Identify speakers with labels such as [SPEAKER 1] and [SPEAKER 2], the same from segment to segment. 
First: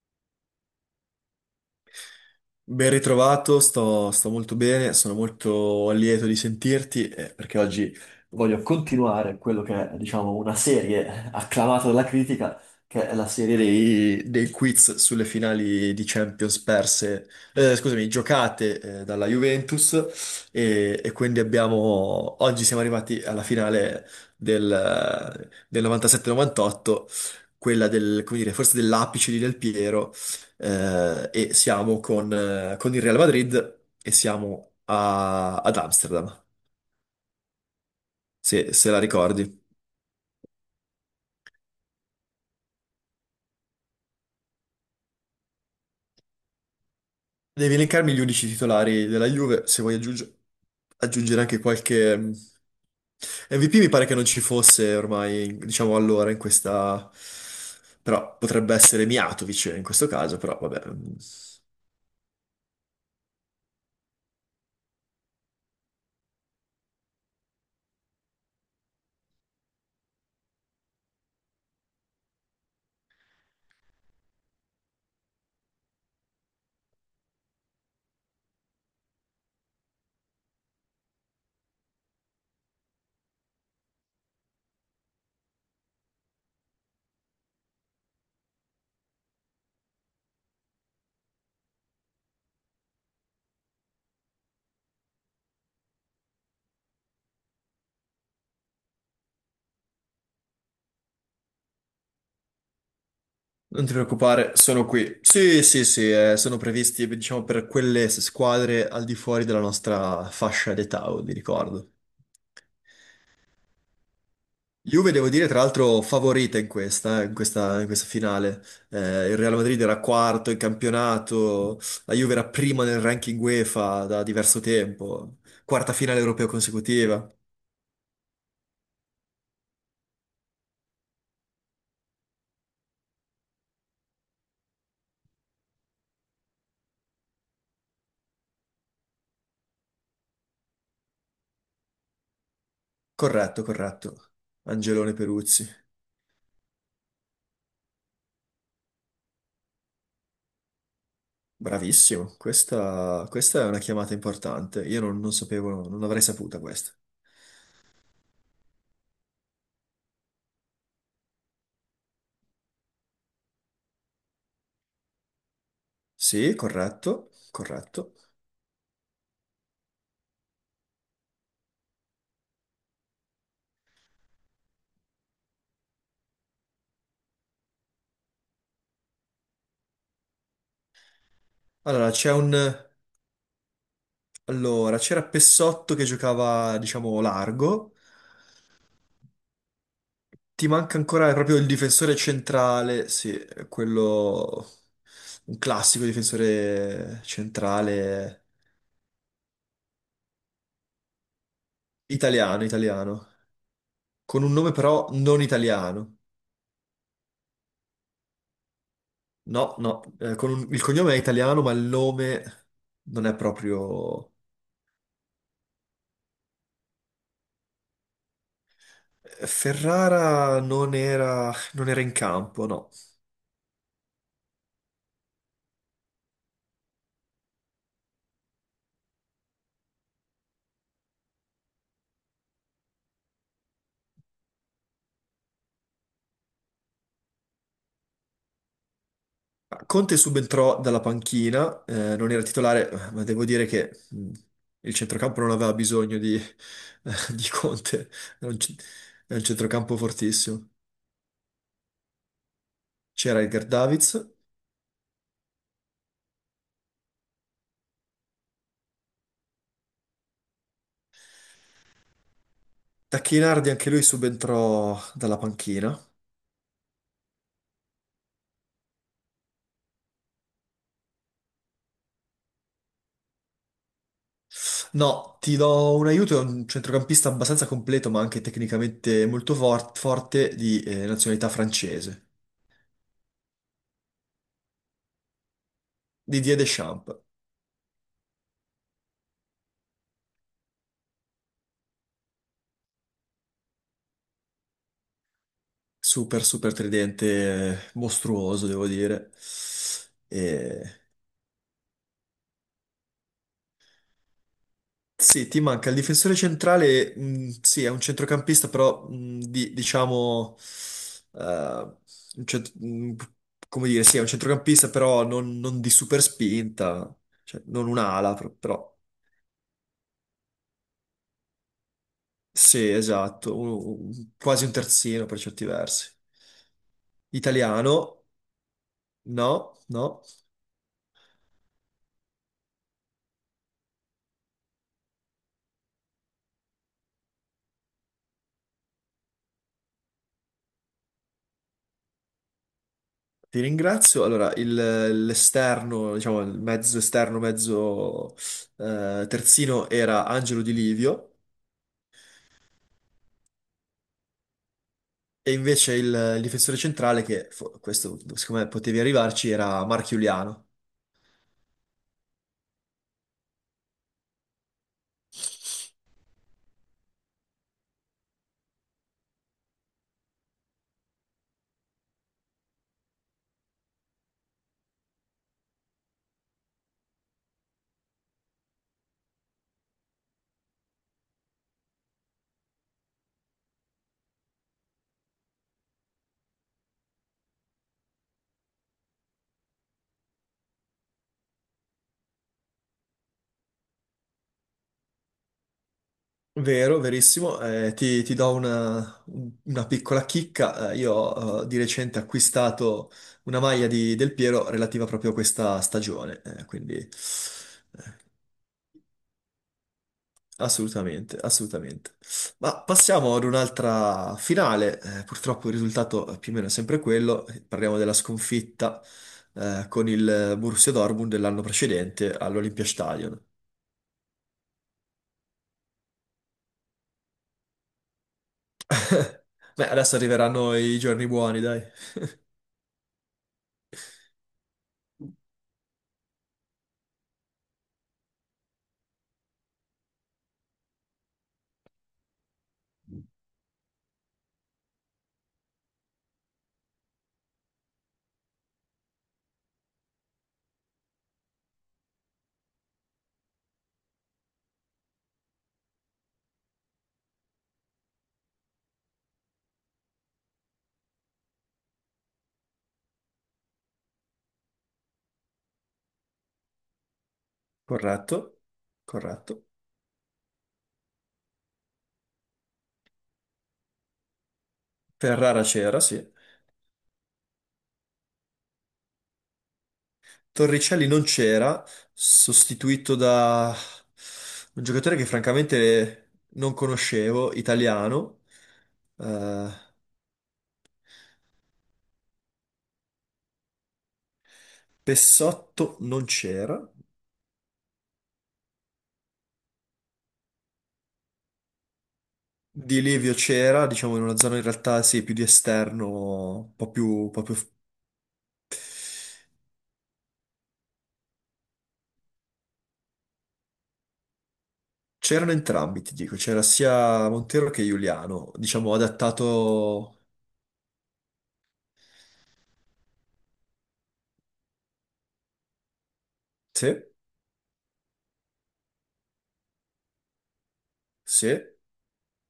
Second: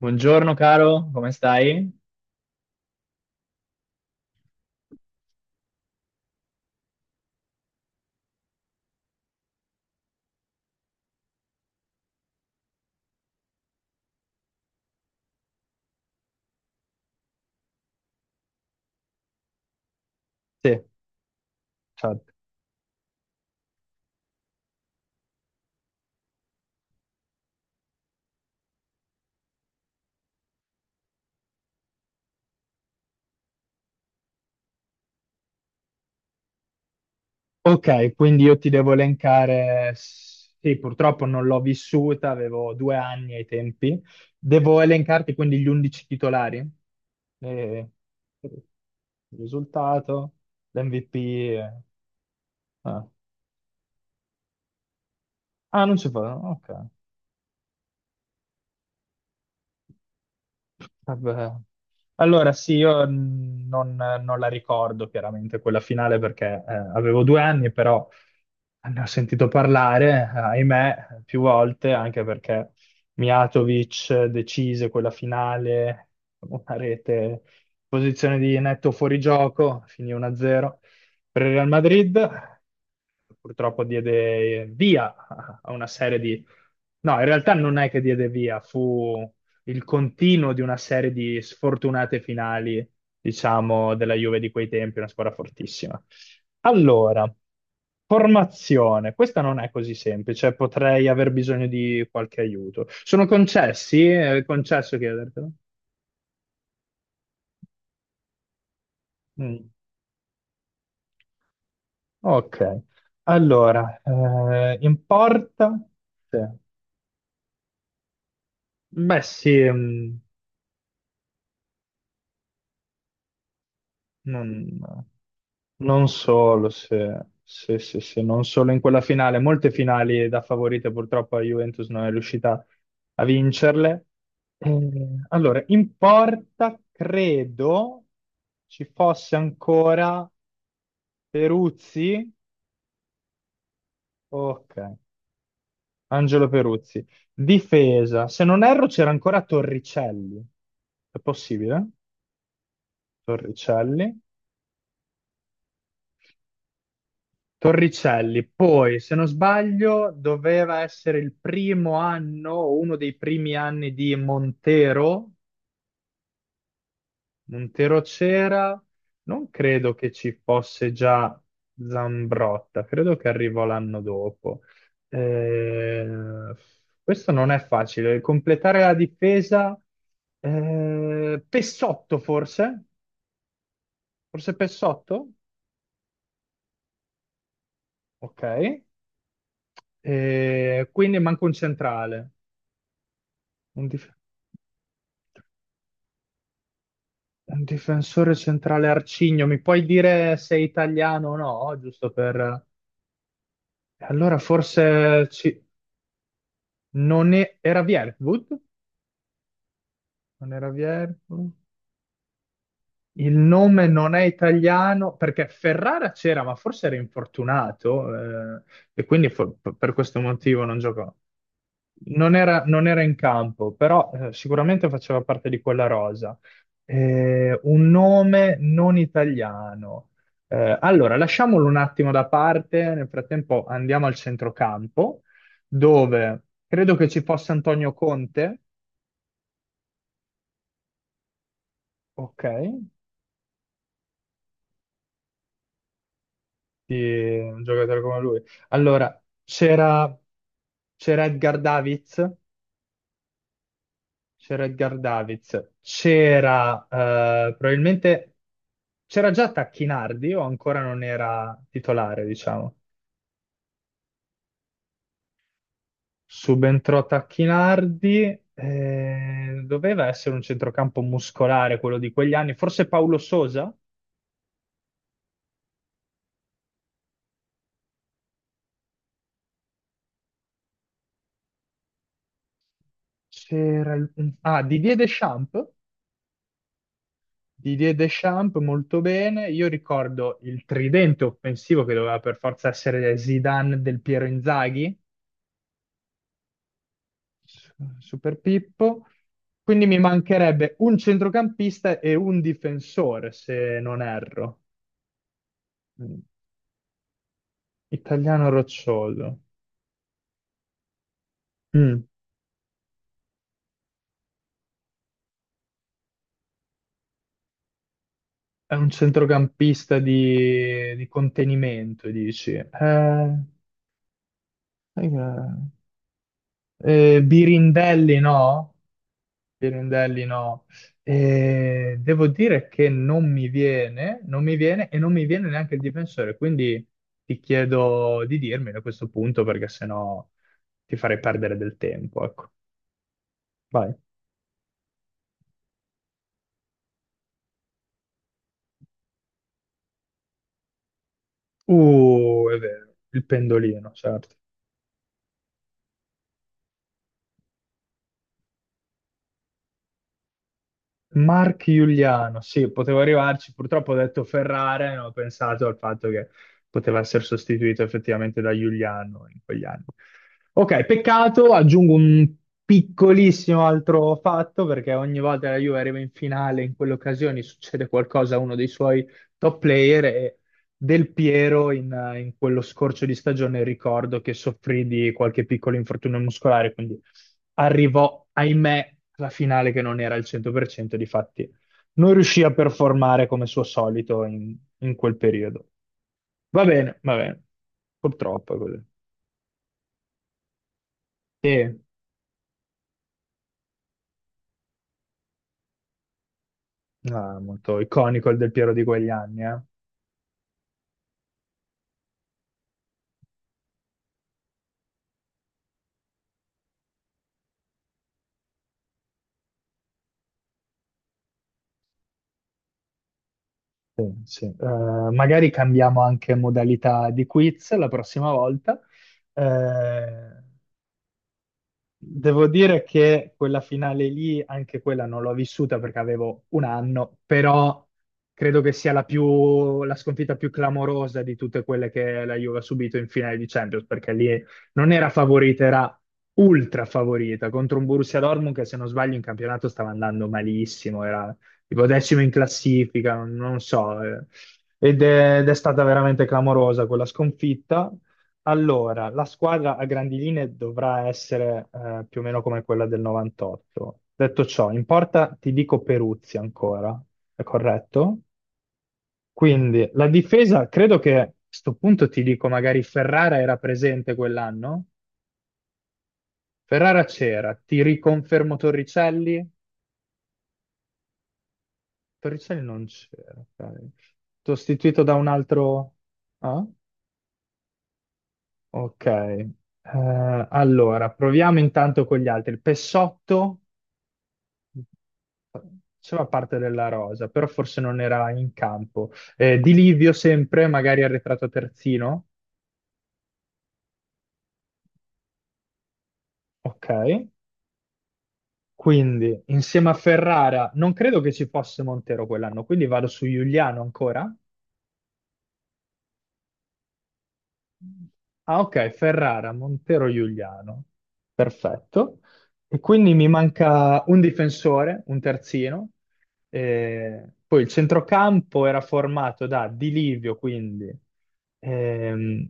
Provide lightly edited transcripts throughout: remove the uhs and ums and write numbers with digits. [SPEAKER 1] Buongiorno caro, come stai?
[SPEAKER 2] Ben ritrovato, sto molto bene, sono molto lieto di sentirti perché oggi voglio continuare quello che è, diciamo, una serie acclamata dalla critica, che è la serie dei quiz sulle finali di Champions perse, scusami, giocate dalla Juventus
[SPEAKER 1] Sì,
[SPEAKER 2] e quindi
[SPEAKER 1] ciao.
[SPEAKER 2] abbiamo, oggi siamo arrivati alla finale del 97-98, quella del, come dire, forse dell'apice di Del Piero e siamo con il Real Madrid e siamo ad Amsterdam,
[SPEAKER 1] Ok, quindi io ti
[SPEAKER 2] se
[SPEAKER 1] devo
[SPEAKER 2] la ricordi.
[SPEAKER 1] elencare, sì, purtroppo non l'ho vissuta, avevo due anni ai tempi. Devo elencarti quindi gli 11 titolari,
[SPEAKER 2] Devi
[SPEAKER 1] E-
[SPEAKER 2] elencarmi gli unici titolari della
[SPEAKER 1] il
[SPEAKER 2] Juve, se vuoi
[SPEAKER 1] risultato,
[SPEAKER 2] aggiungere
[SPEAKER 1] l'MVP.
[SPEAKER 2] anche qualche
[SPEAKER 1] Ah.
[SPEAKER 2] MVP. Mi pare che non ci fosse ormai,
[SPEAKER 1] Ah,
[SPEAKER 2] diciamo
[SPEAKER 1] non ci
[SPEAKER 2] allora,
[SPEAKER 1] fa,
[SPEAKER 2] in
[SPEAKER 1] ok.
[SPEAKER 2] questa... Però potrebbe essere Miatovic in questo caso, però vabbè. Mm.
[SPEAKER 1] Vabbè. Allora, sì, io non la ricordo chiaramente quella finale perché avevo due anni, però ne ho sentito parlare, ahimè, più volte, anche perché Mijatovic decise quella finale, una rete, posizione di netto fuorigioco, finì 1-0 per il Real Madrid, purtroppo diede via a una serie di... No, in realtà non è che diede via, fu il continuo di una serie di sfortunate finali, diciamo, della Juve di quei tempi, una squadra fortissima. Allora, formazione. Questa non è così semplice, potrei aver bisogno di qualche aiuto. Sono
[SPEAKER 2] Non ti
[SPEAKER 1] concessi? È
[SPEAKER 2] preoccupare, sono
[SPEAKER 1] concesso
[SPEAKER 2] qui.
[SPEAKER 1] chiedertelo?
[SPEAKER 2] Sì, sì, sì, sono previsti, diciamo, per quelle squadre al di fuori della
[SPEAKER 1] Mm,
[SPEAKER 2] nostra fascia d'età, vi ricordo.
[SPEAKER 1] ok. Allora, in
[SPEAKER 2] Juve, devo dire, tra
[SPEAKER 1] porta?
[SPEAKER 2] l'altro,
[SPEAKER 1] Sì.
[SPEAKER 2] favorita in questa finale.
[SPEAKER 1] Beh,
[SPEAKER 2] Il Real
[SPEAKER 1] sì,
[SPEAKER 2] Madrid era
[SPEAKER 1] mm,
[SPEAKER 2] quarto in campionato, la Juve era prima nel ranking UEFA da diverso
[SPEAKER 1] non,
[SPEAKER 2] tempo, quarta
[SPEAKER 1] non
[SPEAKER 2] finale europea
[SPEAKER 1] solo,
[SPEAKER 2] consecutiva.
[SPEAKER 1] se non solo in quella finale, molte finali da favorite purtroppo la Juventus non è riuscita a vincerle. Allora, in porta credo ci fosse ancora Peruzzi,
[SPEAKER 2] Corretto, corretto.
[SPEAKER 1] ok,
[SPEAKER 2] Angelone Peruzzi.
[SPEAKER 1] Angelo Peruzzi. Difesa, se non erro c'era ancora Torricelli, è possibile?
[SPEAKER 2] Bravissimo, questa è una
[SPEAKER 1] Torricelli.
[SPEAKER 2] chiamata importante. Io non, non sapevo, non avrei saputa questa.
[SPEAKER 1] Torricelli, poi se non sbaglio doveva essere il primo anno, o uno dei primi anni di Montero,
[SPEAKER 2] Sì, corretto,
[SPEAKER 1] Montero
[SPEAKER 2] corretto.
[SPEAKER 1] c'era, non credo che ci fosse già Zambrotta, credo che arrivò l'anno dopo. Eh, Questo non è facile, completare la difesa,
[SPEAKER 2] Allora,
[SPEAKER 1] Pessotto
[SPEAKER 2] c'è un...
[SPEAKER 1] forse, forse
[SPEAKER 2] Allora, c'era
[SPEAKER 1] Pessotto,
[SPEAKER 2] Pessotto che giocava, diciamo, largo.
[SPEAKER 1] ok,
[SPEAKER 2] Ti
[SPEAKER 1] eh,
[SPEAKER 2] manca
[SPEAKER 1] quindi
[SPEAKER 2] ancora
[SPEAKER 1] manca un
[SPEAKER 2] proprio il difensore
[SPEAKER 1] centrale.
[SPEAKER 2] centrale, sì,
[SPEAKER 1] Un dif-
[SPEAKER 2] quello... Un classico difensore
[SPEAKER 1] Un difensore
[SPEAKER 2] centrale
[SPEAKER 1] centrale arcigno, mi puoi dire se è italiano o no? Giusto
[SPEAKER 2] italiano,
[SPEAKER 1] per...
[SPEAKER 2] italiano.
[SPEAKER 1] Allora
[SPEAKER 2] Con un nome però
[SPEAKER 1] forse
[SPEAKER 2] non
[SPEAKER 1] ci-
[SPEAKER 2] italiano.
[SPEAKER 1] Non è... era Vierwood?
[SPEAKER 2] No, no, con
[SPEAKER 1] Non era
[SPEAKER 2] il cognome è
[SPEAKER 1] Vierwood?
[SPEAKER 2] italiano, ma il nome non
[SPEAKER 1] Il
[SPEAKER 2] è
[SPEAKER 1] nome non è
[SPEAKER 2] proprio...
[SPEAKER 1] italiano perché Ferrara c'era, ma forse era infortunato e quindi
[SPEAKER 2] Eh,
[SPEAKER 1] per questo
[SPEAKER 2] Ferrara
[SPEAKER 1] motivo non
[SPEAKER 2] non
[SPEAKER 1] giocò.
[SPEAKER 2] era, non era in campo,
[SPEAKER 1] Non
[SPEAKER 2] no.
[SPEAKER 1] era in campo, però sicuramente faceva parte di quella rosa. Un nome non italiano. Allora, lasciamolo un attimo da parte, nel frattempo andiamo al centrocampo, dove credo che ci fosse Antonio Conte.
[SPEAKER 2] Conte subentrò dalla panchina, non era
[SPEAKER 1] Ok.
[SPEAKER 2] titolare, ma devo dire che il centrocampo non aveva bisogno di,
[SPEAKER 1] Di
[SPEAKER 2] di
[SPEAKER 1] un giocatore
[SPEAKER 2] Conte,
[SPEAKER 1] come lui.
[SPEAKER 2] era
[SPEAKER 1] Allora,
[SPEAKER 2] era un centrocampo
[SPEAKER 1] c'era
[SPEAKER 2] fortissimo.
[SPEAKER 1] c'era Edgar Davids,
[SPEAKER 2] C'era Edgar Davids,
[SPEAKER 1] c'era Edgar Davids, c'era probabilmente c'era già Tacchinardi o ancora non era titolare, diciamo.
[SPEAKER 2] Tacchinardi anche lui subentrò dalla panchina.
[SPEAKER 1] Subentrò Tacchinardi, doveva essere un centrocampo muscolare quello di quegli anni, forse Paolo Sosa,
[SPEAKER 2] No, ti do un aiuto, è un centrocampista abbastanza completo, ma anche tecnicamente molto forte di nazionalità francese,
[SPEAKER 1] c'era il- ah, Didier Deschamps,
[SPEAKER 2] Didier Deschamps.
[SPEAKER 1] Didier Deschamps, molto bene. Io ricordo il tridente offensivo che doveva per forza essere Zidane, del Piero, Inzaghi,
[SPEAKER 2] Super, super tridente,
[SPEAKER 1] su- Super
[SPEAKER 2] mostruoso, devo
[SPEAKER 1] Pippo.
[SPEAKER 2] dire.
[SPEAKER 1] Quindi mi mancherebbe
[SPEAKER 2] E
[SPEAKER 1] un centrocampista e un difensore, se non erro.
[SPEAKER 2] Sì, ti manca il
[SPEAKER 1] Mm.
[SPEAKER 2] difensore centrale, sì, è un
[SPEAKER 1] Italiano
[SPEAKER 2] centrocampista, però
[SPEAKER 1] roccioso.
[SPEAKER 2] diciamo, eh,
[SPEAKER 1] Mm.
[SPEAKER 2] un cent- mh, come dire, sì, è un centrocampista, però non, non di super spinta, cioè non un'ala,
[SPEAKER 1] È un
[SPEAKER 2] però
[SPEAKER 1] centrocampista di contenimento, dici.
[SPEAKER 2] sì, esatto, quasi un terzino per certi
[SPEAKER 1] Eh,
[SPEAKER 2] versi.
[SPEAKER 1] Birindelli
[SPEAKER 2] Italiano,
[SPEAKER 1] no?
[SPEAKER 2] no, no,
[SPEAKER 1] Pirandelli no. E devo dire che non mi viene e non mi viene neanche il difensore, quindi ti chiedo di dirmelo a questo punto perché sennò ti farei perdere del tempo, ecco.
[SPEAKER 2] ti
[SPEAKER 1] Vai.
[SPEAKER 2] ringrazio. Allora, l'esterno, diciamo, il mezzo esterno, mezzo terzino era Angelo Di Livio.
[SPEAKER 1] È vero, il pendolino, certo.
[SPEAKER 2] E invece il difensore centrale, che questo secondo me potevi arrivarci, era Marchiuliano.
[SPEAKER 1] Mark Giuliano, sì, potevo arrivarci, purtroppo ho detto Ferrara e non ho pensato al fatto che poteva essere sostituito effettivamente da Giuliano in quegli anni. Ok, peccato, aggiungo un piccolissimo altro fatto, perché ogni volta che la Juve arriva in finale, in quelle occasioni succede qualcosa a uno dei suoi top player e del Piero in quello scorcio di stagione ricordo che soffrì di qualche piccolo infortunio muscolare, quindi arrivò, ahimè, alla finale che non era al 100%, difatti non riuscì a performare come suo solito in quel periodo.
[SPEAKER 2] Vero,
[SPEAKER 1] Va bene,
[SPEAKER 2] verissimo. Ti do
[SPEAKER 1] purtroppo è così.
[SPEAKER 2] una piccola chicca. Io ho
[SPEAKER 1] E,
[SPEAKER 2] di recente acquistato una maglia di Del Piero relativa proprio a questa stagione, quindi
[SPEAKER 1] ah, molto iconico il Del Piero di quegli anni, eh.
[SPEAKER 2] assolutamente, assolutamente. Ma passiamo ad un'altra finale. Eh, purtroppo il risultato è più o meno sempre quello. Parliamo della sconfitta con il Borussia Dortmund dell'anno precedente all'Olympiastadion.
[SPEAKER 1] Sì, sì. Magari cambiamo anche modalità di quiz la prossima volta.
[SPEAKER 2] Beh, adesso
[SPEAKER 1] Eh,
[SPEAKER 2] arriveranno i giorni buoni, dai.
[SPEAKER 1] Devo dire che quella finale lì, anche quella non l'ho vissuta perché avevo un anno, però credo che sia la sconfitta più clamorosa di tutte quelle che la Juve ha subito in finale di Champions, perché lì non era favorita, era ultra favorita contro un Borussia Dortmund che se non sbaglio in campionato stava andando malissimo, era tipo decimo in classifica, non, non so, eh. Ed è stata veramente clamorosa quella sconfitta. Allora, la squadra a grandi linee dovrà essere più o meno come quella del 98. Detto ciò, in porta ti dico Peruzzi ancora, è corretto?
[SPEAKER 2] Corretto, corretto.
[SPEAKER 1] Quindi la difesa, credo che a sto punto ti dico, magari Ferrara era presente quell'anno?
[SPEAKER 2] Ferrara c'era, sì.
[SPEAKER 1] Ferrara c'era, ti riconfermo Torricelli?
[SPEAKER 2] Torricelli non c'era,
[SPEAKER 1] Torricelli non
[SPEAKER 2] sostituito
[SPEAKER 1] c'era,
[SPEAKER 2] da
[SPEAKER 1] ok.
[SPEAKER 2] un
[SPEAKER 1] Sostituito da
[SPEAKER 2] giocatore
[SPEAKER 1] un
[SPEAKER 2] che
[SPEAKER 1] altro...
[SPEAKER 2] francamente
[SPEAKER 1] Ah?
[SPEAKER 2] non conoscevo, italiano.
[SPEAKER 1] Ok.
[SPEAKER 2] Eh,
[SPEAKER 1] Allora, proviamo intanto con gli altri. Pessotto?
[SPEAKER 2] Pessotto non
[SPEAKER 1] Faceva parte
[SPEAKER 2] c'era,
[SPEAKER 1] della rosa, però forse non era in campo. Di Livio sempre, magari arretrato terzino,
[SPEAKER 2] di Livio c'era, diciamo in una zona in realtà sì, più di esterno, un
[SPEAKER 1] ok.
[SPEAKER 2] po' più...
[SPEAKER 1] Quindi insieme a Ferrara, non credo che ci fosse Montero quell'anno, quindi vado su Giuliano ancora.
[SPEAKER 2] C'erano entrambi, ti dico, c'era sia Montero che Giuliano,
[SPEAKER 1] Ah, ok,
[SPEAKER 2] diciamo
[SPEAKER 1] Ferrara, Montero,
[SPEAKER 2] adattato...
[SPEAKER 1] Giuliano. Perfetto. E quindi mi manca un difensore, un terzino.
[SPEAKER 2] Sì,
[SPEAKER 1] Poi il centrocampo era formato da Di Livio, quindi
[SPEAKER 2] sì,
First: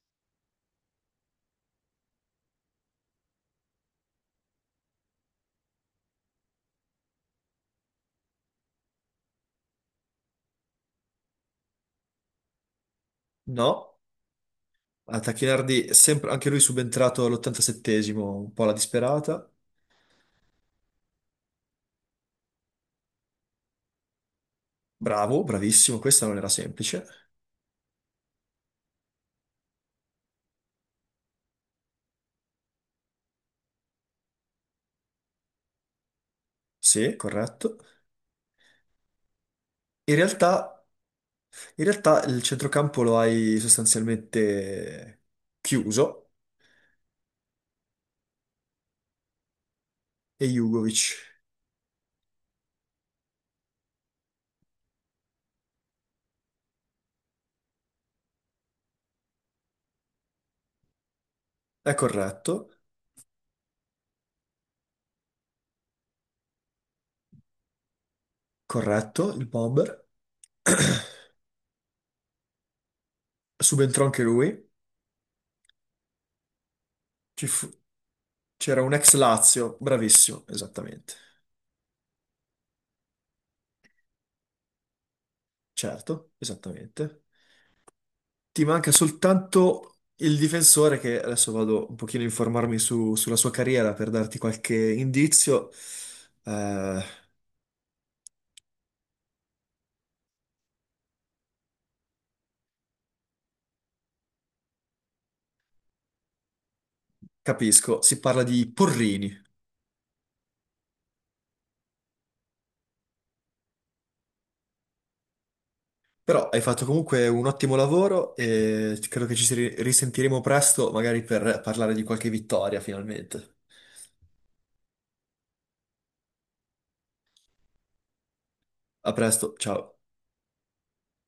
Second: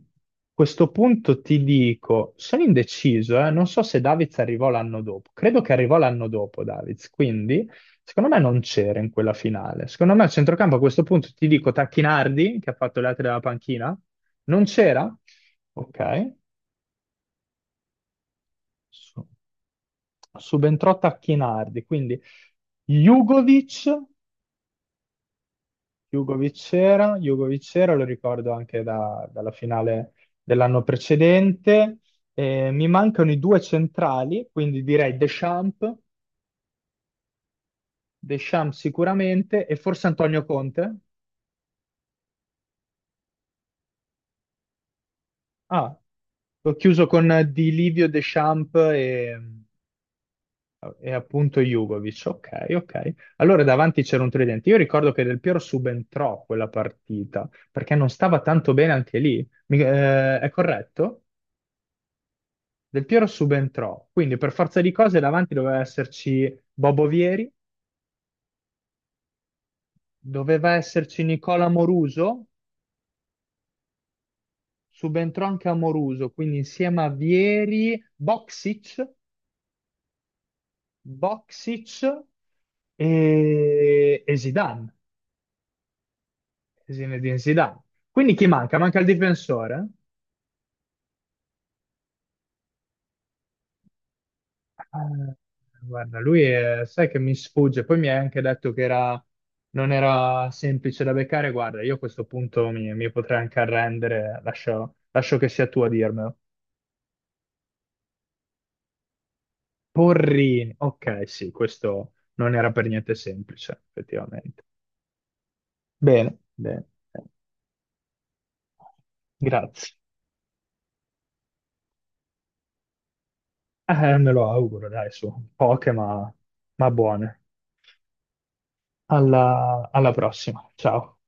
[SPEAKER 1] a questo punto ti dico, sono indeciso, non so se Davids arrivò l'anno dopo. Credo che arrivò l'anno dopo Davids, quindi secondo me non c'era in quella finale. Secondo me il centrocampo a questo punto ti dico Tacchinardi, che ha fatto le altre della
[SPEAKER 2] no,
[SPEAKER 1] panchina, non c'era?
[SPEAKER 2] a Tacchinardi,
[SPEAKER 1] Ok.
[SPEAKER 2] sempre, anche lui subentrato all'87esimo, un po' alla
[SPEAKER 1] Su-
[SPEAKER 2] disperata,
[SPEAKER 1] Subentrò Tacchinardi, quindi Jugovic,
[SPEAKER 2] bravo, bravissimo, questa non era semplice,
[SPEAKER 1] Jugovic c'era, lo ricordo anche dalla finale dell'anno precedente. Mi mancano i due centrali, quindi direi Deschamps,
[SPEAKER 2] sì, corretto.
[SPEAKER 1] Deschamps sicuramente, e forse
[SPEAKER 2] In
[SPEAKER 1] Antonio
[SPEAKER 2] realtà,
[SPEAKER 1] Conte.
[SPEAKER 2] in realtà il centrocampo lo hai sostanzialmente
[SPEAKER 1] Ah,
[SPEAKER 2] chiuso
[SPEAKER 1] ho chiuso con Di Livio, Deschamps e
[SPEAKER 2] e
[SPEAKER 1] E
[SPEAKER 2] Jugovic.
[SPEAKER 1] appunto Jugovic, ok, ok. Allora davanti c'era un tridente. Io ricordo che Del Piero subentrò quella partita perché non stava tanto bene anche lì. Eh, è corretto?
[SPEAKER 2] È corretto,
[SPEAKER 1] Del Piero subentrò, quindi per forza di cose davanti doveva esserci Bobo Vieri,
[SPEAKER 2] corretto, il bomber.
[SPEAKER 1] doveva esserci Nicola Moruso,
[SPEAKER 2] Subentrò anche lui.
[SPEAKER 1] subentrò anche a Moruso, quindi insieme a
[SPEAKER 2] Ci fu-
[SPEAKER 1] Vieri,
[SPEAKER 2] C'era un
[SPEAKER 1] Boxic,
[SPEAKER 2] ex Lazio, bravissimo, esattamente.
[SPEAKER 1] Boxic e Zidane,
[SPEAKER 2] Certo, esattamente.
[SPEAKER 1] Zinedine Zidane. Quindi chi
[SPEAKER 2] Ti
[SPEAKER 1] manca?
[SPEAKER 2] manca
[SPEAKER 1] Manca il difensore?
[SPEAKER 2] soltanto il difensore che adesso vado un pochino a informarmi sulla sua carriera per darti qualche
[SPEAKER 1] Eh,
[SPEAKER 2] indizio.
[SPEAKER 1] Guarda,
[SPEAKER 2] Eh,
[SPEAKER 1] sai che mi sfugge, poi mi hai anche detto che non era semplice da beccare. Guarda, io a questo punto mi potrei anche arrendere, lascio che sia tu a dirmelo.
[SPEAKER 2] capisco, si parla di Porrini.
[SPEAKER 1] Porrini, ok, sì, questo non era per niente semplice, effettivamente. Bene,
[SPEAKER 2] Però hai
[SPEAKER 1] bene,
[SPEAKER 2] fatto
[SPEAKER 1] bene.
[SPEAKER 2] comunque un ottimo lavoro e credo che ci si
[SPEAKER 1] Grazie.
[SPEAKER 2] risentiremo presto, magari per parlare di qualche vittoria finalmente.
[SPEAKER 1] Me lo auguro, dai, su, poche ma buone.
[SPEAKER 2] A presto, ciao.
[SPEAKER 1] Alla prossima, ciao.